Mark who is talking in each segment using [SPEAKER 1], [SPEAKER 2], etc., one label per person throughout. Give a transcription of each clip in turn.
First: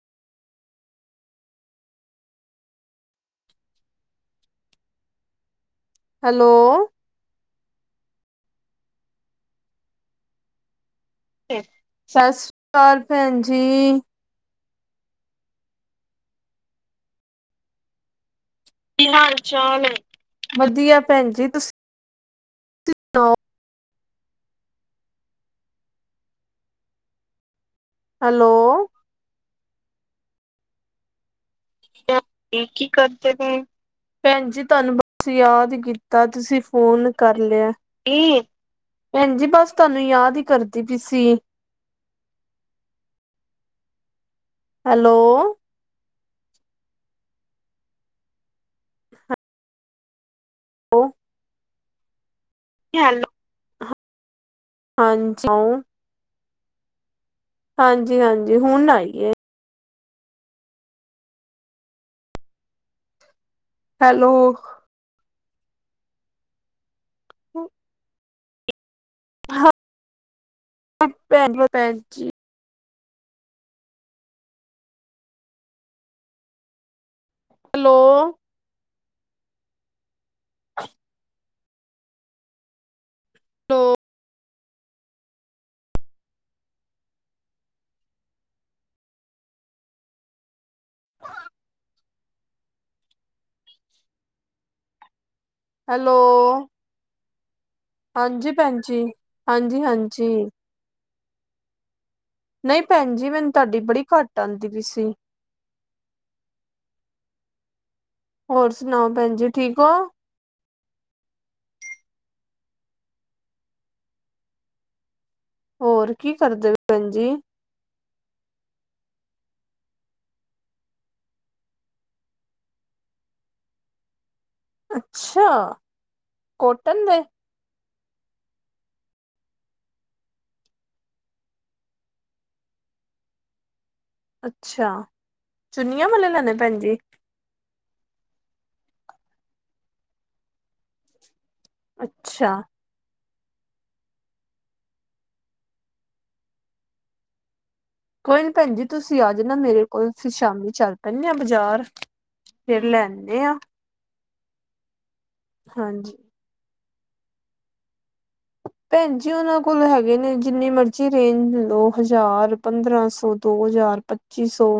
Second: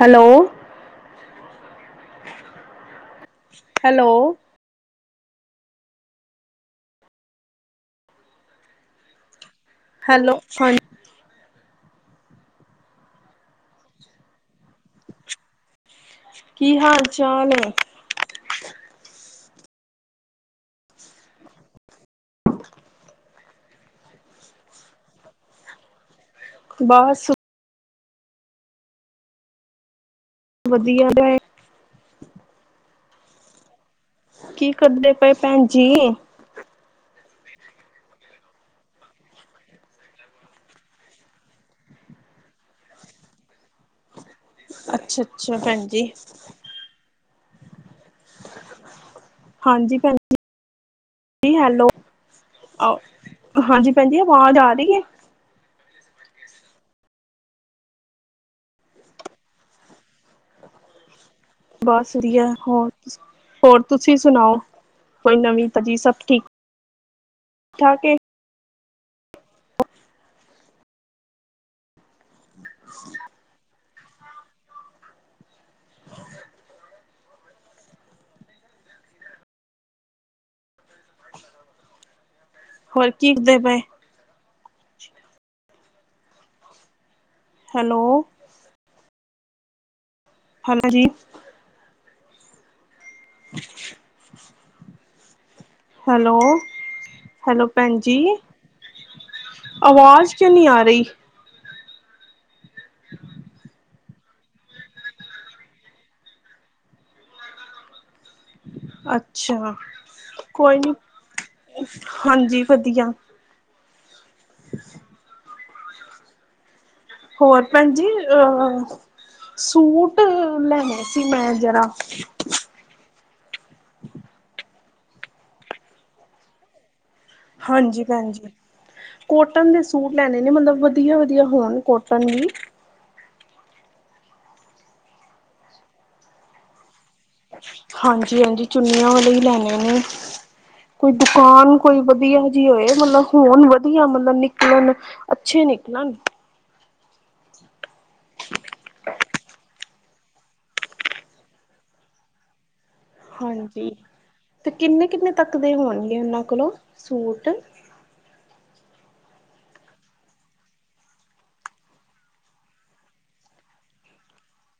[SPEAKER 1] Hello. Hello.
[SPEAKER 2] Hello.
[SPEAKER 1] Hello, ਹਾਂਜੀ।
[SPEAKER 2] ਸਤਿ ਸ੍ਰੀ ਅਕਾਲ ਭੈਣ ਜੀ।
[SPEAKER 1] ਕੀ ਹਾਲ-ਚਾਲ?
[SPEAKER 2] ਕੀ ਹਾਲ ਚਾਲ? ਵਧੀਆ ਭੈਣ ਜੀ ਤੁਸੀਂ
[SPEAKER 1] [unintelligible]
[SPEAKER 2] ਸੁਣਾਓ?
[SPEAKER 1] ਬਸ
[SPEAKER 2] ਹੈਲੋ।
[SPEAKER 1] ਵਧੀਆ ਐ।
[SPEAKER 2] ਕੀ ਕਰਦੇ ਪਏ? ਭੈਣ ਜੀ
[SPEAKER 1] ਕੀ
[SPEAKER 2] ਤੁਹਾਨੂੰ
[SPEAKER 1] ਕਰਦੇ
[SPEAKER 2] ਬਸ
[SPEAKER 1] ਪਏ ਭੈਣ
[SPEAKER 2] ਯਾਦ
[SPEAKER 1] ਜੀ
[SPEAKER 2] ਕੀਤਾ ਤੁਸੀ ਫ਼ੋਨ ਕਰ ਲਿਆ, ਕੀ? ਭੈਣ ਜੀ, ਬਸ ਤੁਹਾਨੂੰ ਯਾਦ ਹੀ ਕਰਦੀ ਪਈ ਸੀ।
[SPEAKER 1] ਅੱਛਾ
[SPEAKER 2] ਹੈਲੋ।
[SPEAKER 1] ਅੱਛਾ ਭੈਣ ਜੀ। ਹਾਂਜੀ ਭੈਣ ਜੀ। Hello
[SPEAKER 2] hello.
[SPEAKER 1] ਹਾਂਜੀ ਭੈਣ ਜੀ ਆਵਾਜ਼ ਆ ਰਹੀ ਐ?
[SPEAKER 2] [unintelligible] ਹਾਂਜੀ ਹਾਂਜੀ ਹੁਣ ਆਈ ਐ।
[SPEAKER 1] ਬਸ ਵਧੀਆ ਹੋਰ, ਹੋਰ ਤੁਸੀਂ
[SPEAKER 2] ਹੈਲੋ।
[SPEAKER 1] ਸੁਣਾਓ ਕੋਈ ਨਵੀਂ ਤਾਜੀ ਸਭ ਠੀਕ? [unintelligible]
[SPEAKER 2] ਹਾਂ [inaudible] ਭੈਣ ਜੀ।
[SPEAKER 1] [unintelligible]
[SPEAKER 2] ਹੈਲੋ। [unintelligible]
[SPEAKER 1] ਹੋਰ ਕੀਰ ਦੇ ਪਏ।
[SPEAKER 2] ਹੈਲੋ।
[SPEAKER 1] ਹੈਲੋ ਹਾਂ ਜੀ। [inaudible]
[SPEAKER 2] ਹੈਲੋ
[SPEAKER 1] ਹੈਲੋ ਭੈਣ ਜੀ,
[SPEAKER 2] ਹਾਂਜੀ ਭੈਣ ਜੀ, ਹਾਂਜੀ, ਹਾਂਜੀ।
[SPEAKER 1] ਆਵਾਜ਼ ਕਿਉਂ ਨੀ ਆ ਰਈ।
[SPEAKER 2] ਨਈ ਭੈਣ ਜੀ ਮੈਨੂੰ ਤੁਹਾਡੀ ਬੜੀ ਘੱਟ ਆਂਦੀ ਪੀ ਸੀ। ਹੋਰ ਸੁਣਾਓ ਭੈਣ ਜੀ
[SPEAKER 1] ਅੱਛਾ,
[SPEAKER 2] ਠੀਕ ਹੋ
[SPEAKER 1] ਕੋਈ ਨੀ, ਹਾਂਜੀ ਵਧੀਆ।
[SPEAKER 2] ਹੋਰ ਕੀ ਕਰਦੇ ਭੈਣ ਜੀ?
[SPEAKER 1] ਹੋਰ ਭੈਣ ਜੀ ਅ, ਸੂਟ ਲੈਣੈ ਸੀ ਮੈਂ ਜਰਾ।
[SPEAKER 2] ਅੱਛਾ, ਕੋਟਨ ਦੇ।
[SPEAKER 1] ਹਾਂਜੀ ਭੈਣ ਜੀ। ਕੋਟਨ ਦੇ ਸੂਟ ਲੈਣੇ ਨੇ ਮਤਲਬ ਵਧੀਆ-ਵਧੀਆ ਹੋਣ ਕੋਟਨ ਵੀ।
[SPEAKER 2] ਅੱਛਾ, ਚੁੰਨੀਆਂ ਵਾਲੇ ਲੈਣੇ ਭੈਣ ਜੀ।
[SPEAKER 1] ਹਾਂਜੀ-ਹਾਂਜੀ ਚੁੰਨੀਆਂ ਵਾਲੇ ਈ ਲੈਣੇ ਨੇ, ਕੋਈ ਦੁਕਾਨ ਕੋਈ ਵਧੀਆ
[SPEAKER 2] ਅੱਛਾ
[SPEAKER 1] ਜੀ ਹੋਏ ਮਤਲਬ ਹੋਣ ਵਧੀਆ ਮਤਲਬ ਨਿਕਲਣ, ਅੱਛੇ ਨਿਕਲਣ।
[SPEAKER 2] ਕੋਈ ਨੀ ਭੈਣ ਜੀ ਤੁਸੀਂ ਆ ਜਾਣਾ ਮੇਰੇ ਕੋਲ ਅਸੀਂ ਸ਼ਾਮੀ ਚੱਲ ਪੈਂਨੇ ਆ ਬਾਜ਼ਾਰ ਫੇਰ ਲੈਣ।
[SPEAKER 1] ਹਾਂਜੀ 'ਤੇ ਕਿੰਨੇ-ਕਿੰਨੇ ਤੱਕ ਦੇ
[SPEAKER 2] ਹਾਂਜੀ
[SPEAKER 1] ਹੋਣਗੇ ਉਨਾਂ ਕੋਲੋ ਸੂਟ?
[SPEAKER 2] ਭੈਣ ਜੀ ਉਨਾਂ ਕੋਲ ਹੈਗੇ ਨੇ ਜਿੰਨੀ ਮਰਜ਼ੀ ਰੇਂਜ ਲੋ ਹਜ਼ਾਰ, ਪੰਦਰਾਂ ਸੌ, ਦੋ ਹਜ਼ਾਰ ਪੱਚੀ ਸੌ।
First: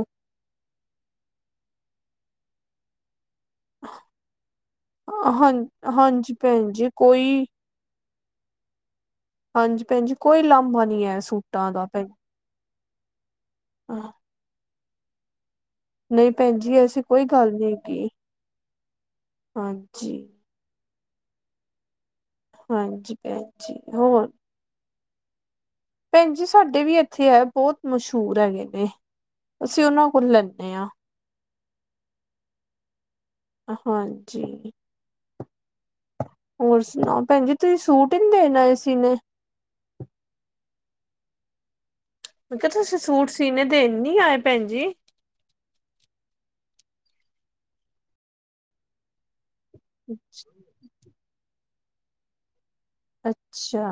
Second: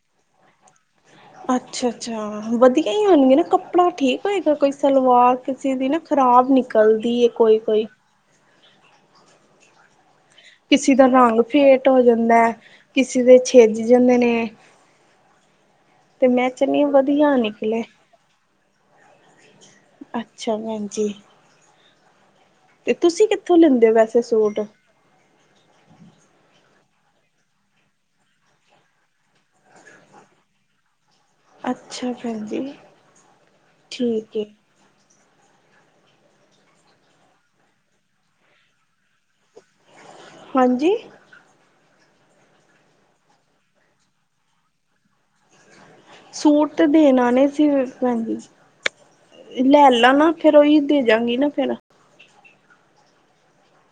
[SPEAKER 1] ਅੱਛਾ-ਅੱਛਾ ਵਧੀਆ ਈ ਹੋਣਗੇ ਨਾ ਕੱ ਪੜਾ ਠੀਕ ਹੋਏਗਾ ਕੋਈ ਸਲਵਾਰ
[SPEAKER 2] ਹਾਂ
[SPEAKER 1] ਕਿਸੀ ਦੀ ਨਾ
[SPEAKER 2] ਹਾਂਜੀ
[SPEAKER 1] ਖ਼ਰਾਬ
[SPEAKER 2] ਭੈਣ ਜੀ
[SPEAKER 1] ਨਿਕਲਦੀ ਏ
[SPEAKER 2] ਕੋਈ
[SPEAKER 1] ਕੋਈ-ਕੋਈ।
[SPEAKER 2] ਹਾਂਜੀ ਭੈਣ ਜੀ ਕੋਈ ਲਾਂਭਾ
[SPEAKER 1] ਕਿਸੀ
[SPEAKER 2] ਨੀ
[SPEAKER 1] ਦਾ
[SPEAKER 2] ਹੈ
[SPEAKER 1] ਰੰਗ
[SPEAKER 2] ਸੂਟਾਂ ਦਾ
[SPEAKER 1] ਫੇਟ ਹੋ
[SPEAKER 2] ਭੈਣ
[SPEAKER 1] ਜਾਂਦੈ, ਕਿਸੀ ਦੇ ਛਿੱਜ ਜਾਂਦੇ ਨੇ। [inaudible] ਤੇ
[SPEAKER 2] ਨਈ
[SPEAKER 1] ਮੈਂ
[SPEAKER 2] ਭੈਣ ਜੀ
[SPEAKER 1] ਚਨੀ
[SPEAKER 2] ਐਸੀ ਕੋਈ
[SPEAKER 1] ਵਧੀਆ
[SPEAKER 2] ਗੱਲ ਨੀ
[SPEAKER 1] ਨਿਕਲੇ
[SPEAKER 2] ਹੈਗੀ, ਹਾਂਜੀ।
[SPEAKER 1] ਅੱਛਾ ਭੈਣ ਜੀ। ਤੇ
[SPEAKER 2] ਹਾਂਜੀ
[SPEAKER 1] ਤੁਸੀਂ
[SPEAKER 2] ਭੈਣ
[SPEAKER 1] ਕਿੱਥੋਂ
[SPEAKER 2] ਜੀ
[SPEAKER 1] ਲੈਂਦੇ ਵੈਸੇ
[SPEAKER 2] ਹੋਰ
[SPEAKER 1] ਸੂਟ?
[SPEAKER 2] ਭੈਣ ਜੀ ਸਾਡੇ ਵੀ ਐਥੇ ਐ ਬੋਤ ਮਸ਼ਹੂਰ ਹੈਗੇ ਨੇ, ਅਸੀਂ ਉਨਾਂ ਕੋਲ ਲੈਂਨੇ ਆ।
[SPEAKER 1] ਅੱਛਾ ਭੈਣ ਜੀ, ਠੀਕ ਏ।
[SPEAKER 2] ਹਾਂਜੀ ਹੋਰ ਸੁਣਾਓ ਭੈਣ ਜੀ ਤੁਸੀਂ ਸੂਟ ਨੀ ਦੇਣ ਆਏ ਸੀਨੇ?
[SPEAKER 1] ਹਾਂਜੀ।
[SPEAKER 2] ਮੈਂ ਕੇਆ ਤੁਸੀਂ ਸੂਟ ਸੀਨੇ ਦੇਣ ਨੀ ਆਏ ਭੈਣ ਜੀ?
[SPEAKER 1] ਸੂਟ ਤੇ ਦੇਣ ਆਣੇ ਸੀ ਭੈਣ ਜੀ। ਲੈ ਲਾ ਨਾ ਫੇਰ ਉਈ ਦੇ ਜਾਂਗੀ ਨਾ ਫੇਰ।
[SPEAKER 2] ਅੱਛਾ।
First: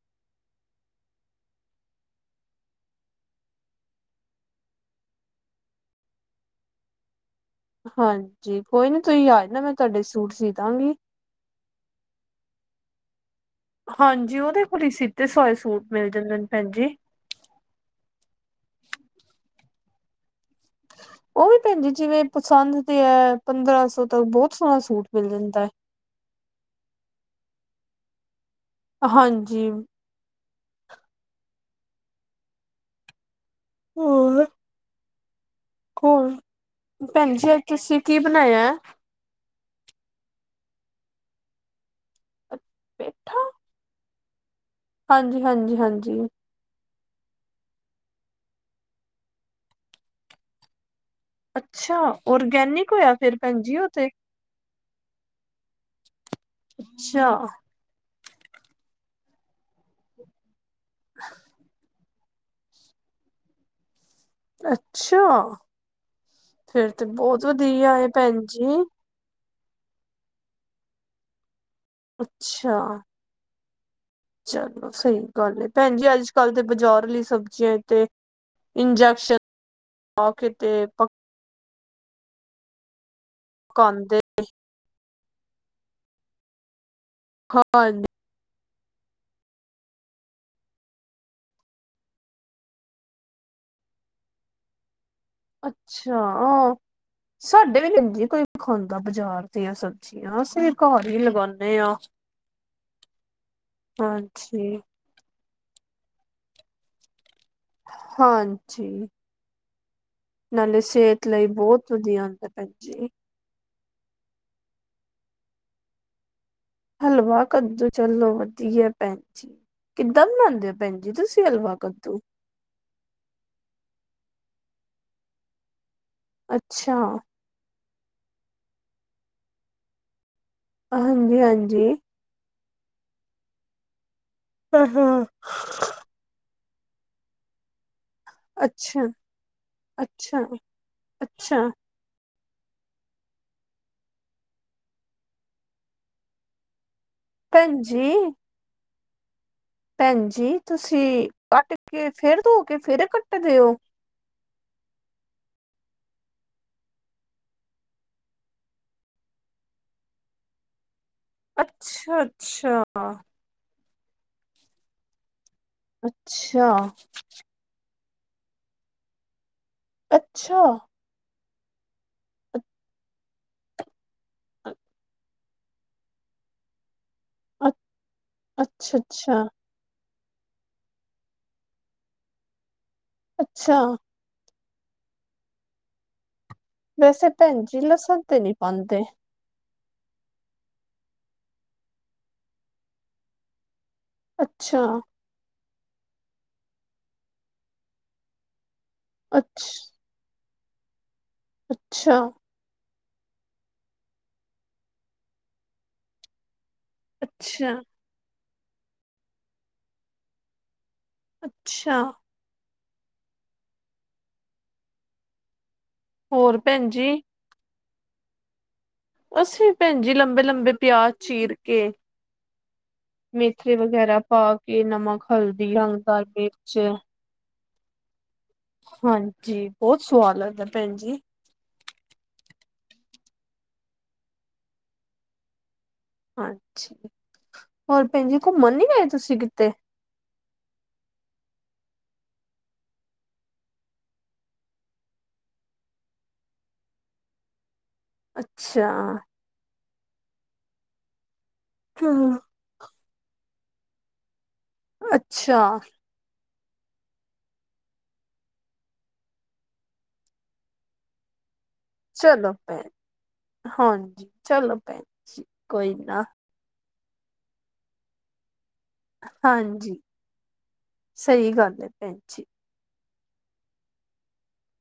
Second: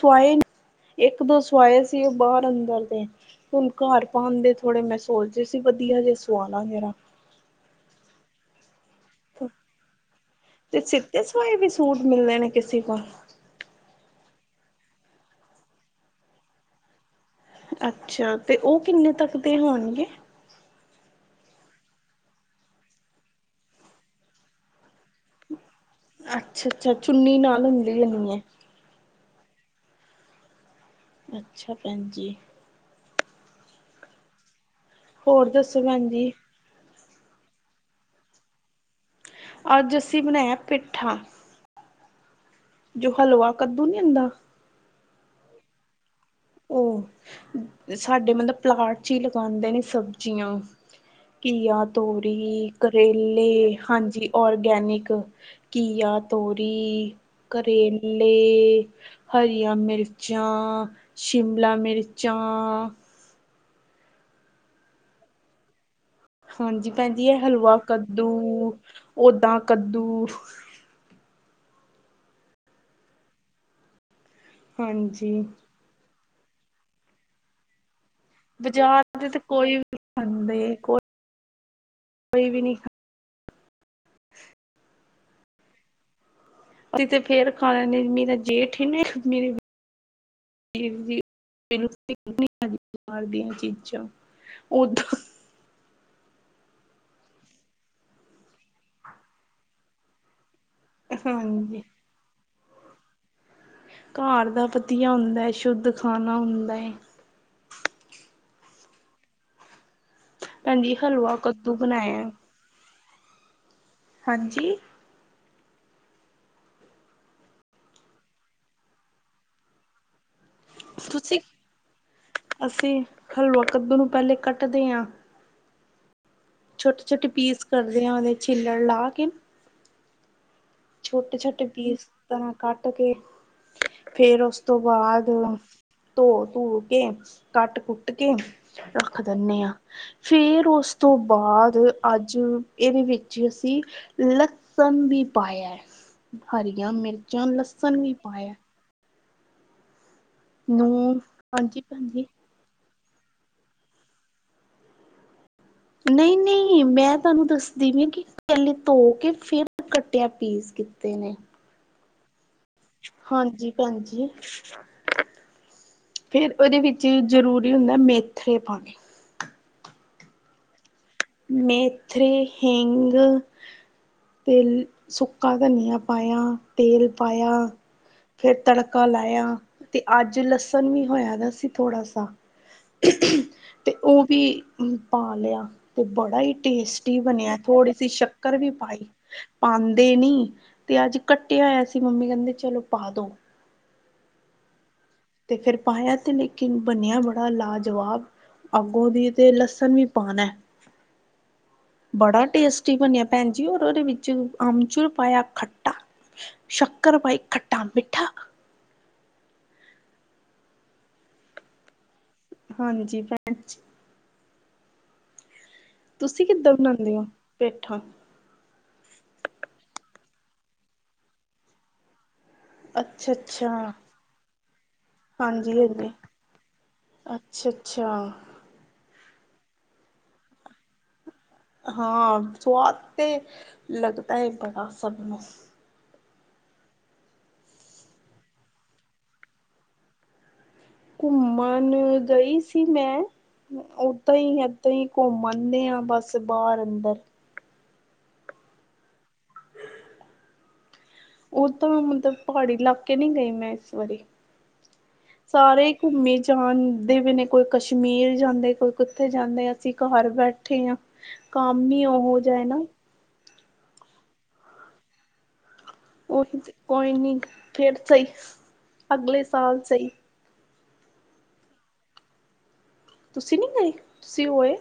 [SPEAKER 1] ਸੁਵਾਏ, ਇੱਕ-ਦੋ ਸੁਵਾਏ ਸੀ ਬਾਹਰ-ਅੰਦਰ ਦੇ ਹੁਣ ਘਰ ਪਾਨ ਦੇ ਥੋੜੇ ਮੈਂ ਸੋਚ ਰੀ ਸੀ ਵਧੀਆ ਜੇ ਸਵਾ ਲਾ ਕੇਰਾ।
[SPEAKER 2] ਹਾਂਜੀ ਕੋਈ ਨੀ ਤੁਸੀਂ ਆ ਜਾਣਾ ਮੈਂ ਤੁਹਾਡੇ ਸੂਟ ਸੀ ਦਾਗੀ।
[SPEAKER 1] ਤੇ ਸੁਵਾਏ ਵੀ ਸੂਟ ਮਿਲਨੇ ਨੇ ਕਿਸੀ ਕੋ?
[SPEAKER 2] ਹਾਂਜੀ ਉਦੇ ਕੋਲ ਈ ਸੀਤੇ ਸੁਵਾਏ ਸੂਟ ਮਿਲ ਜਾਂਦੇ ਨੇ ਭੈਣ ਜੀ।
[SPEAKER 1] ਅੱਛਾ ਤੇ ਓ ਕਿੰਨੇ ਤੱਕ ਦੇ ਹੋਣਗੇ?
[SPEAKER 2] ਓ ਵੀ ਭੈਣ ਜੀ ਜਿਵੇਂ ਪਸੰਦ ਤੇ ਐ ਪੰਦਰਾਂ ਸੌ ਤੱਕ ਬੋਤ ਸੋਹਣਾ ਸੂਟ ਮਿਲ ਜਾਂਦਾ ਐ।
[SPEAKER 1] ਅੱਛਾ ਅੱਛਾ ਚੁੰਨੀ ਨਾਲ ਹੁੰਦੀ ਹੋਨੀ ਐ
[SPEAKER 2] ਹਾਂ ਜੀ
[SPEAKER 1] ਅੱਛਾ ਭੈਣ ਜੀ
[SPEAKER 2] ਹੋਰ
[SPEAKER 1] ਹੋਰ ਦੱਸੋਂ
[SPEAKER 2] ਹੋਰ ਭੈਣ ਜੀ ਔਰ ਤੁਸੀਂ ਕੀ ਬਣਾਇਆ
[SPEAKER 1] ਅੱਜ ਅਸੀਂ ਬਣਾਇਆ ਪਿੱਠਾ ਜੋ
[SPEAKER 2] ਪੇਠਾ
[SPEAKER 1] ਹਲਵਾ ਕੱਦੂ ਨੀ ਹੁੰਦਾ
[SPEAKER 2] ਹਾਂਜੀ ਹਾਂਜੀ ਹਾਂਜੀ
[SPEAKER 1] ਉਹ ਸਾਡੇ ਮਤਲਬ ਪਲਾਟ 'ਚ ਹੀ ਲਗਾਉਂਦੇ ਨੇ ਸਬਜ਼ੀਆਂ ਘੀਆ
[SPEAKER 2] ਅੱਛਾ
[SPEAKER 1] ਤੋਰੀ
[SPEAKER 2] ਔਰਗੈਨਿਕ ਹੋਇਆ ਫਿਰ ਭੈਣ
[SPEAKER 1] ਕਰੇਲੇ
[SPEAKER 2] ਜੀ ਉਹ ਤੇ
[SPEAKER 1] ਹਾਂਜੀ ਔਰਗੈਨਿਕ ਘੀਆ ਤੋਰੀ
[SPEAKER 2] ਅੱਛਾ
[SPEAKER 1] ਕੇਰ ਲੇ ਹਰੀਆਂ ਚਾਂ ਆ ਸ਼ਿਮਲਾ ਚਾਂ ਆ।
[SPEAKER 2] ਅ ਅੱਛਾ।
[SPEAKER 1] ਹਾਂਜੀ
[SPEAKER 2] ਫੇਰ
[SPEAKER 1] ਈ
[SPEAKER 2] ਤੇ
[SPEAKER 1] ਭੈਣਜੀ ਇਹ
[SPEAKER 2] ਬਹੁਤ
[SPEAKER 1] ਹਲਵਾ
[SPEAKER 2] ਵਧੀਆ ਹੈ
[SPEAKER 1] ਕੱਦੂ
[SPEAKER 2] ਭੈਣ ਜੀ
[SPEAKER 1] ਓਦਾ ਕੱਦੂ
[SPEAKER 2] ਅੱਛਾ। ਚਲੋ ਸਹੀ
[SPEAKER 1] ਹਾਂਜੀ
[SPEAKER 2] ਗੱਲ ਏੱ ਭੈਣ ਜੀ ਅੱਜ ਕੱਲ ਦੇ ਬਾਜ਼ਾਰ ਲਈ ਸਬਜ਼ੀਆਂ ਤੇ
[SPEAKER 1] ਬਾਜ਼ਾਰ ਦੇ
[SPEAKER 2] ਇੰਜੈਕਸ਼ਨ
[SPEAKER 1] ਤੇ ਕੋਈ ਵੀ
[SPEAKER 2] ਮੌਕੇ
[SPEAKER 1] ਖਾਂਦੇ
[SPEAKER 2] ਤੇ
[SPEAKER 1] ਕੋਈ ਵੀ ਨੀ।
[SPEAKER 2] ਕੰਨ ਦੇ
[SPEAKER 1] ਅਸੀਂ ਤੇ ਫੇਰ ਖਾਣ ਨੇ
[SPEAKER 2] ਹਾਂਜੀ
[SPEAKER 1] ਮੇਰਾ ਜੇਠ ਹੀਨ ਮੇਰੇ ਬਾਹਰ ਦੀਆ ਚੀਜ਼ਾਂ ਓਧਾ
[SPEAKER 2] ਅੱਛਾ ਅ ਸਾਡੇ ਵੀ ਲਗੀ ਕੋਈ ਵੀ ਖਾਂਦਾ ਬਾਜ਼ਾਰ ਦੀਆਂ ਸਬਜ਼ੀਆਂ ਅਸੀਂ ਘਰ ਹੀ ਲਗਾਨੇ
[SPEAKER 1] ਹਾਂਜੀ
[SPEAKER 2] ਆ।
[SPEAKER 1] ਘਰ ਦਾ ਵਤੀਆ ਹੁੰਦਾ ਐ ਸ਼ੁੱਧ ਖਾਣਾ ਹੁੰਦਾ ਐ
[SPEAKER 2] ਹਾਂਜੀ ਈ ਨਾਲੇ
[SPEAKER 1] ਭੈਣਜੀ
[SPEAKER 2] ਸਿਹਤ
[SPEAKER 1] ਹਲਵਾ
[SPEAKER 2] ਲਈ
[SPEAKER 1] ਕੱਦੂ
[SPEAKER 2] ਬਹੁਤ ਵਧੀਆ
[SPEAKER 1] ਬਣਾਇਆ
[SPEAKER 2] ਹੁੰਦਾ ਭੈਣ ਜੀ।
[SPEAKER 1] ਹਾਂਜੀ ਈ
[SPEAKER 2] ਹਲਵਾ ਕੱਦੂ ਚਲੋ ਵਧੀਆ ਏ ਭੈਣ ਜੀ ਕਿੱਦਾਂ ਬਣਾਉਂਦੇ ਭੈਣ ਜੀ ਤੁਸੀਂ ਹਲਵਾ ਕੱਦੂ
[SPEAKER 1] ਅਸੀਂ ਹਲਵਾ ਕੱਦੂ ਨੂੰ ਪਹਿਲੇ ਕੱਟਦੇ ਐ
[SPEAKER 2] ਅੱਛਾ
[SPEAKER 1] ਛੋਟੇ ਛੋਟੇ ਪੀਸ ਕਰਦੇ ਆ ਉਹਦੇ ਛਿੱਲੜ ਲਾ ਕੇ ਛੋਟੇ
[SPEAKER 2] ਹਾਂਜੀ,
[SPEAKER 1] ਛੋਟੇ
[SPEAKER 2] ਹਾਂਜੀ।
[SPEAKER 1] ਪੀਸ ਤਰ੍ਹਾਂ ਕੱਟ ਕੇ ਫੇਰ ਉਸ ਤੋਂ ਬਾਅਦ। ਧੋ ਧੁ ਕੇ ਕੱਟ ਕੁੱਟ। ਤੇ ਕੇ
[SPEAKER 2] ਅੱਛਾ,
[SPEAKER 1] ਰੱਖ ਦਿੰਦੇ ਹਾਂ
[SPEAKER 2] ਅੱਛਾ,
[SPEAKER 1] ਫੇਰ ਉਸ ਤੋਂ
[SPEAKER 2] ਅੱਛਾ
[SPEAKER 1] ਬਾਅਦ। ਅੱਜ ਇਹਦੇ ਵਿੱਚੀ ਅਸੀਂ ਲਸਣ ਵੀ। ਪਾਇਆ ਹਰੀਆਂ ਮਿਰਚਾਂ
[SPEAKER 2] ਭੈਣ
[SPEAKER 1] ਲਸਣ
[SPEAKER 2] ਜੀ
[SPEAKER 1] ਵੀ ਪਾਇਆ।
[SPEAKER 2] ਭੈਣ ਜੀ
[SPEAKER 1] ਨੂੰ
[SPEAKER 2] ਤੁਸੀਂ ਕੱਟ
[SPEAKER 1] ਹਾਂਜੀ ਭੈਣ
[SPEAKER 2] ਕੇ
[SPEAKER 1] ਜੀ।
[SPEAKER 2] ਫਿਰ ਧੋ ਕੇ ਫੇਰ ਕੱਟ ਦਿਓ।
[SPEAKER 1] ਨਹੀਂ ਈ ਨਹੀਂ ਈ ਮੈਂ ਤੁਹਾਨੂੰ ਦੱਸਦੀ ਪਈ ਹੈ ਕਿ। ਪਹਿਲੇ ਧੋ ਕੇ ਫਿਰ ਕੱਟਿਆ ਪੀਸ ਕੀਤੇ ਨੇ।
[SPEAKER 2] ਅੱਛਾ ਅੱਛਾ
[SPEAKER 1] ਹਾਂਜੀ ਈ ਭੈਣਜੀ ਫੇਰ
[SPEAKER 2] ਅੱਛਾ,
[SPEAKER 1] ਉਹਦੇ ਵਿੱਚ ਜ਼ਰੂਰੀ। ਹੁੰਦਾ ਮੇਥੇ ਪਾਣੇ।
[SPEAKER 2] ਅੱਛਾ!
[SPEAKER 1] ਮੇਥਰੇ, ਹਿੰਗ ਤੇ ਸੁੱਕਾ ਧਨੀਆ ਪਾਇਆ, ਤੇਲ ਪਾਇਆ
[SPEAKER 2] ਅੱਛਾ,
[SPEAKER 1] ਫੇਰ ਤੜਕਾ
[SPEAKER 2] ਅੱਛਾ,
[SPEAKER 1] ਲਾਇਆ। ਤੇ ਅੱਜ ਲਸਣ ਵੀ ਹੋਇਆ ਦਾ ਸੀ ਥੋੜ੍ਹਾ ਸਾ।
[SPEAKER 2] ਅੱਛਾ।
[SPEAKER 1] ਤੇ ਉਹ ਵੀ ਪਾ ਲਿਆ ਤੇ ਬੜਾ ਹੀ ਟੇਸਟੀ
[SPEAKER 2] ਵੈਸੇ
[SPEAKER 1] ਬਣਿਆ,
[SPEAKER 2] ਭੈਣ ਜੀ
[SPEAKER 1] ਥੋੜੀ ਸੀ
[SPEAKER 2] ਲਸਣ ਤੇ ਨਹੀਂ
[SPEAKER 1] ਸ਼ੱਕਰ ਵੀ
[SPEAKER 2] ਪਾਉਂਦੇ
[SPEAKER 1] ਪਾਈ। ਪਾਉਦੇ ਨੀ, ਤੇ ਅੱਜ ਕੱਟਿਆ ਹੋਇਆ ਸੀ ਮੰਮੀ ਕਹਿੰਦੇ ਚਲੋ ਪਾ ਦੋ।
[SPEAKER 2] ਅੱਛਾ!
[SPEAKER 1] ਤੇ ਫਿਰ ਪਾਇਆ ਤੇ ਲੇਕਿਨ ਬਣਿਆ ਬੜਾ ਲਾਜਵਾਬ। ਅੱਗੋਂ ਦੀ ਤੇ
[SPEAKER 2] ਅੱਛ
[SPEAKER 1] ਲਸਣ ਵੀ ਪਾਣਾ,
[SPEAKER 2] ਅੱਛਾ
[SPEAKER 1] ਬੜਾ ਟੇਸਟੀ ਬਣਿਆ ਭੈਣ ਜੀ, ਔਰ ਉਹਦੇ ਵਿੱਚ ਅਮਚੁਰ ਪਾਇਆ ਖੱਟਾ ਸ਼ੱਕਰ ਪਾਈ
[SPEAKER 2] ਅੱਛਾ
[SPEAKER 1] ਖੱਟਾ ਮਿੱਠਾ।
[SPEAKER 2] ਅੱਛਾ!
[SPEAKER 1] ਹਾਂਜੀ! ਭੈਣ ਤੁਸੀਂ
[SPEAKER 2] ਹੋਰ
[SPEAKER 1] ਕਿੱਦਾਂ
[SPEAKER 2] ਭੈਣ ਜੀ
[SPEAKER 1] ਬਣਾਉਂਦੇ ਹੋ ਪੇਠਾਂ?
[SPEAKER 2] ਅਸੀਂ ਭੈਣ ਜੀ ਲੰਬੇ- ਲੰਬੇ ਪਿਆਜ਼ ਚੀਰ ਕੇ ਮੇਥੇ
[SPEAKER 1] ਅੱਛਾ-ਅੱਛਾ।
[SPEAKER 2] ਵਗੈਰਾ ਪਾ ਕੇ ਨਮਕ, ਹਲਦੀ,
[SPEAKER 1] ਹਾਂਜੀ-ਹਾਂਜੀ।
[SPEAKER 2] ਰੰਗਦਾਰ ਮਿਰਚ।
[SPEAKER 1] ਅੱਛਾ-ਅੱਛਾ!
[SPEAKER 2] ਹਾਂਜੀ! ਬਹੁਤ ਸਵਾਦ ਲੱਗਦਾ ਭੈਣ ਜੀ।
[SPEAKER 1] ਹਾਂ! ਸਵਾਦ ਤੇ ਲਗਦਾ ਹੈ ਬੜਾ ਸਭ ਨੂੰ।
[SPEAKER 2] ਹਾਂਜੀ! ਹੋਰ ਭੈਣ ਜੀ ਘੁੰਮਣ ਨੀ ਗਏ ਤੁਸੀਂ ਕਿਤੇ?
[SPEAKER 1] ਘੁੰਮਣ ਗਈ ਸੀ ਮੈਂ। ਓਦਾਂ ਹੀ, ਏਦਾਂ ਹੀ ਘੁੰਮ ਆਉਂਦੇ ਹਾਂ ਬਸ ਬਾਹਰ ਅੰਦਰ।
[SPEAKER 2] ਅੱਛਾ!
[SPEAKER 1] ਉਹ ਤਾਂ ਮਤਲਬ
[SPEAKER 2] ਹਮ
[SPEAKER 1] ਪਹਾੜੀ ਇਲਾਕੇ ਨਹੀਂ ਗਈ ਮੈਂ ਇਸ ਵਾਰੀ।
[SPEAKER 2] ਅੱਛਾ
[SPEAKER 1] ਸਾਰੇ ਘੁੰਮੀ ਜਾਂਦੇ ਵੀ ਨੇ, ਕੋਈ ਕਸ਼ਮੀਰ ਜਾਂਦੇ ਕੋਈ ਕੁੱਥੇ ਜਾਂਦੇ ਅਸੀਂ ਘਰ ਬੈਠੇ ਹਾਂ। ਹਾਂ! ਕੰਮ ਈ ਉਹ ਹੋ
[SPEAKER 2] ਚਲੋ
[SPEAKER 1] ਜਾਏ ਨਾ
[SPEAKER 2] ਭੈਣ ਹਾਂਜੀ, ਚਲੋ ਭੈਣ ਜੀ ਕੋਈ ਨਾ।
[SPEAKER 1] ਕੋਈ ਨੀ ਫੇਰ ਸਹੀ। ਅਗਲੇ ਸਾਲ
[SPEAKER 2] ਹਾਂਜੀ!
[SPEAKER 1] ਸਹੀ
[SPEAKER 2] ਸਹੀ ਗੱਲ ਹੈ ਭੈਣ ਜੀ।
[SPEAKER 1] ਤੁਸੀਂ ਨਹੀਂ ਗਏ? ਤੁਸੀਂ ਹੋ ਆਏ।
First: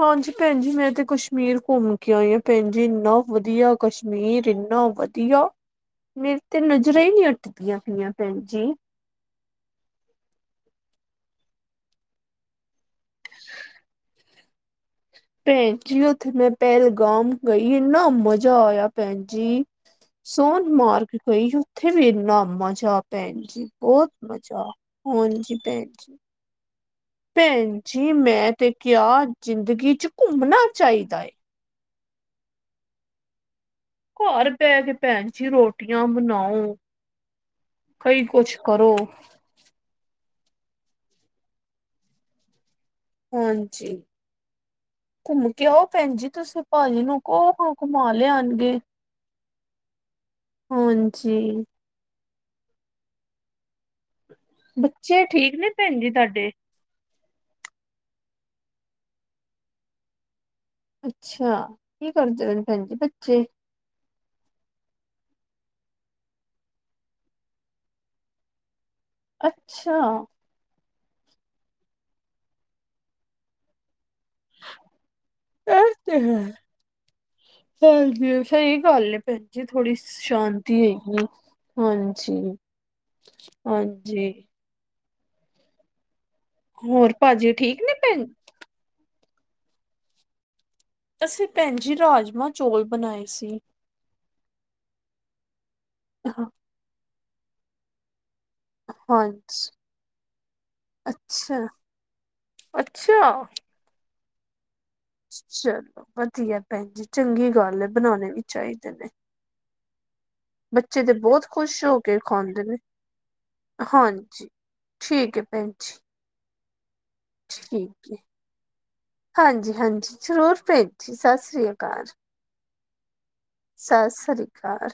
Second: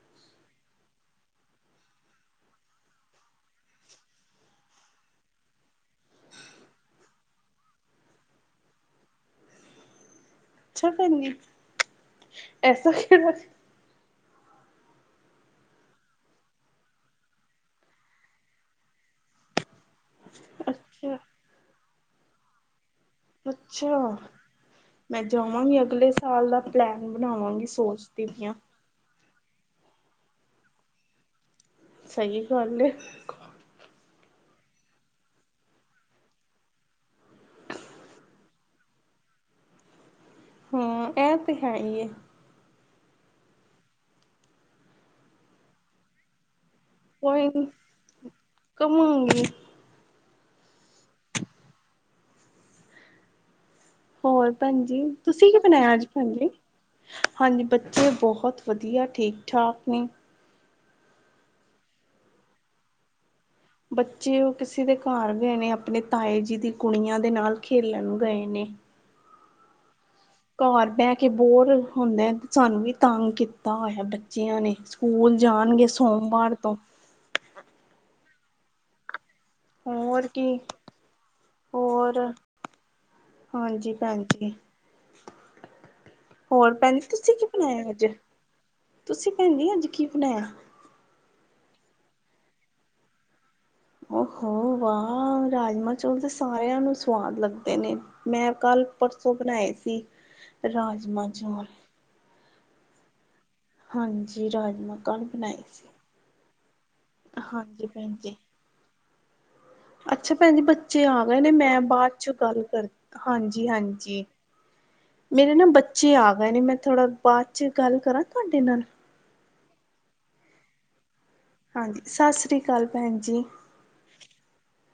[SPEAKER 2] ਹਾਂਜੀ! ਭੈਣ ਜੀ ਮੈਂ ਤੇ ਕਸ਼ਮੀਰ ਘੁੰਮ ਕੇ ਆਈ ਹਾਂ, ਭੈਣ ਜੀ ਇੰਨਾ ਵਧੀਆ ਕਸ਼ਮੀਰ ਇੰਨਾ ਵਧੀਆ, ਮੇਰੇ ਤੇ ਨਜ਼ਰਾਂ ਹੀ ਨੀ ਹਟਦੀਆਂ ਪਈਆਂ ਭੈਣ ਜੀ।
[SPEAKER 1] ਅੱਛਾ! ਭੈਣ ਜੀ ਐਸਾ ਕਿਹੜਾ।
[SPEAKER 2] ਭੈਣ ਜੀ! ਉੱਥੇ ਮੈਂ ਪਹਿਲਗਾਮ ਗਈ ਇੰਨਾ ਮਜ਼ਾ ਆਇਆ ਭੈਣ ਜੀ। ਸੋਨ ਮਾਰਗ
[SPEAKER 1] ਅੱਛਾ
[SPEAKER 2] ਗਈ ਉੱਥੇ ਵੀ ਇਨਾਂ ਮਜ਼ਾ। ਭੈਣ ਜੀ! ਬਹੁਤ
[SPEAKER 1] ਅੱਛਾ
[SPEAKER 2] ਮਜ਼ਾ
[SPEAKER 1] ਮੈਂ
[SPEAKER 2] ਹਾਂਜੀ
[SPEAKER 1] ਜਾਵਾਂਗੀ
[SPEAKER 2] ਭੈਣ
[SPEAKER 1] ਅਗਲੇ
[SPEAKER 2] ਜੀ!
[SPEAKER 1] ਸਾਲ ਦਾ ਪਲੈਨ ਬਣਾ
[SPEAKER 2] ਭੈਣ ਜੀ ਮੈਂ ਤੇ ਕਿਆ ਜ਼ਿੰਦਗੀ ਚ ਘੁੰਮਣਾ ਚਾਹੀਦਾ ਏ।
[SPEAKER 1] ਸ‌ਈ ਗੱਲ ਏ।
[SPEAKER 2] ਘਰ ਬਹਿ ਕੇ ਭੈਣ ਜੀ ਰੋਟੀਆਂ ਬਣਾਓ ਕਈ ਕੁਛ ਕਰੋ।
[SPEAKER 1] ਹਾਂ ਐਹ ਤੇ ਹੈ ਈ ਏ।
[SPEAKER 2] ਹਾਂਜੀ, ਘੁੰਮ ਕੇ ਆਓ ਭੈਣ ਜੀ ਤੁਸੀਂ। ਪਾਜੀ ਨੂੰ
[SPEAKER 1] ਕੋਈ
[SPEAKER 2] ਕਹੋ,
[SPEAKER 1] ਨੀ
[SPEAKER 2] ਓ ਕੁਮਾ ਲਿਆਣਗੇ।
[SPEAKER 1] ਘੁੰਮਾਂਗੀ
[SPEAKER 2] ਹਾਂਜੀ।
[SPEAKER 1] ਹੋਰ ਭੈਣ ਜੀ
[SPEAKER 2] ਬੱਚੇ
[SPEAKER 1] ਤੁਸੀ
[SPEAKER 2] ਠੀਕ
[SPEAKER 1] ਕੀ
[SPEAKER 2] ਨੇ
[SPEAKER 1] ਬਣਾਇਆ ਅੱਜ ਭੈਣ ਜੀ?
[SPEAKER 2] ਤੁਹਾਡੇ?
[SPEAKER 1] ਹਾਂਜੀ, ਬੱਚੇ ਬਹੋਤ ਵਧੀਆ ਠੀਕ-ਠਾਕ ਨੇ।
[SPEAKER 2] ਅੱਛਾ, ਕੀ ਕਰਦੇ ਪ‌ਏ ਨੇ ਭੈਣ ਜੀ ਬੱਚੇ?
[SPEAKER 1] ਬੱਚੇ ਓ ਕਿਸੀ ਦੇ ਘਰ ਗਏ ਨੇ, ਆਪਣੇ ਤਾਏ ਜੀ ਦੀ ਕੁੜੀਆਂ ਦੇ ਨਾਲ ਖੇਲਨ ਗਏ ਨੇ।
[SPEAKER 2] ਅੱਛਾ।
[SPEAKER 1] ਘਰ ਬੈ ਕੇ ਬੋਰ ਹੁੰਦੇ, ਸਾਨੂੰ ਵੀ ਤੰਗ ਕੀਤਾ ਹੋਇਆ। ਬੱਚਿਆਂ ਨੇ ਸਕੂਲ ਜਾਨਗੇ ਸੋਮਵਾਰ ਤੋਂ।
[SPEAKER 2] ਚਲ ਠੀਕ, ਸਈ ਗੱਲ ਏ ਫੇਰ। ਜੀ ਥੋੜੀ
[SPEAKER 1] ਹੋਰ ਕੀ
[SPEAKER 2] ਸ਼ਾਂਤੀ ਹੈਗੀ ਏ,
[SPEAKER 1] ਹੋਰ
[SPEAKER 2] ਹਾਂਜੀ
[SPEAKER 1] ਭੈਣ
[SPEAKER 2] ਹਾਂਜੀ।
[SPEAKER 1] ਜੀ। ਹੋਰ ਭੈਣ ਜੀ ਤੁਸੀਂ ਕੀ
[SPEAKER 2] ਭਾਜੀ ਠੀਕ
[SPEAKER 1] ਬਨਾਯਾ,
[SPEAKER 2] ਨੇ
[SPEAKER 1] ਅੱਜ
[SPEAKER 2] ਭੈਣ?
[SPEAKER 1] ਤੁਸੀਂ ਭੈਣ ਜੀ ਅੱਜ ਕੀ ਬਨਾਯਾ?
[SPEAKER 2] ਅਸੀਂ ਭੈਣ ਜੀ ਜੀ ਰਾਜਮਾ-ਚੋਲ ਬਨਾਏ ਸੀ।
[SPEAKER 1] ਓਹੋ ਵਾਹ! ਰਾਜਮਾ-ਚੌਲ ਤੇ ਸਾਰਿਆਂ ਨੂੰ ਸਵਾਦ ਲੱਗਦੇ ਨੇ। ਮੈਂ ਕੱਲ-ਪਰਸੋਂ
[SPEAKER 2] ਹਾਂਜੀ,
[SPEAKER 1] ਬਨਾਏ ਸੀ ਰਾਜਮਾ-ਚੌਲ।
[SPEAKER 2] ਅੱਛਾ। ਅੱਛਾ।
[SPEAKER 1] ਹਾਂਜੀ, ਰਾਜਮਾ।
[SPEAKER 2] ਚਲੋ ਵਧੀਆ ਭੈਣ ਜੀ, ਚੰਗੀ ਗੱਲ
[SPEAKER 1] ਹਾਂਜੀ
[SPEAKER 2] ਐ
[SPEAKER 1] ਭੈਣ
[SPEAKER 2] ਬਨਾਨੇ
[SPEAKER 1] ਜੀ
[SPEAKER 2] ਵੀ ਚਾਈਦੇ ਨੇ।
[SPEAKER 1] ਅੱਛਾ ਭੈਣ ਜੀ ਬੱਚੇ
[SPEAKER 2] ਤੇ
[SPEAKER 1] ਆ ਗਏ
[SPEAKER 2] ਬਹੁਤ
[SPEAKER 1] ਨੇ, ਮੈਂ
[SPEAKER 2] ਖੁਸ਼ ਹੋ
[SPEAKER 1] ਬਾਦ
[SPEAKER 2] ਕੇ
[SPEAKER 1] ਚੋਂ ਗੱਲ
[SPEAKER 2] ਖਾਂਦੇ ਨੇ
[SPEAKER 1] ਕਰਦ ਹਾਂਜੀ-ਹਾਂਜੀ।
[SPEAKER 2] ਹਾਂਜੀ ਠੀਕ ਹੈ
[SPEAKER 1] ਮੇਰੇ ਨਾ
[SPEAKER 2] ਭੈਣ ਜੀ
[SPEAKER 1] ਬੱਚੇ ਆ ਗਏ ਨੇ, ਮੈਂ ਥੋੜ੍ਹਾ ਬਾਅਦ ਚ ਗੱਲ ਕਰਾਂ ਤੁਆਡੇ ਨਾਲ?
[SPEAKER 2] ਹਾਂਜੀ-ਹਾਂਜੀ, ਜਰੂਰ ਭੈਣ ਜੀ ਸਤਿ ਸ਼੍ਰੀ
[SPEAKER 1] ਹਾਂਜੀ, ਸਤਿ ਸ੍ਰੀ ਅਕਾਲ ਭੈਣ ਜੀ।
[SPEAKER 2] ਸਸ ਸ੍ਰੀ ਅਕਾਲ।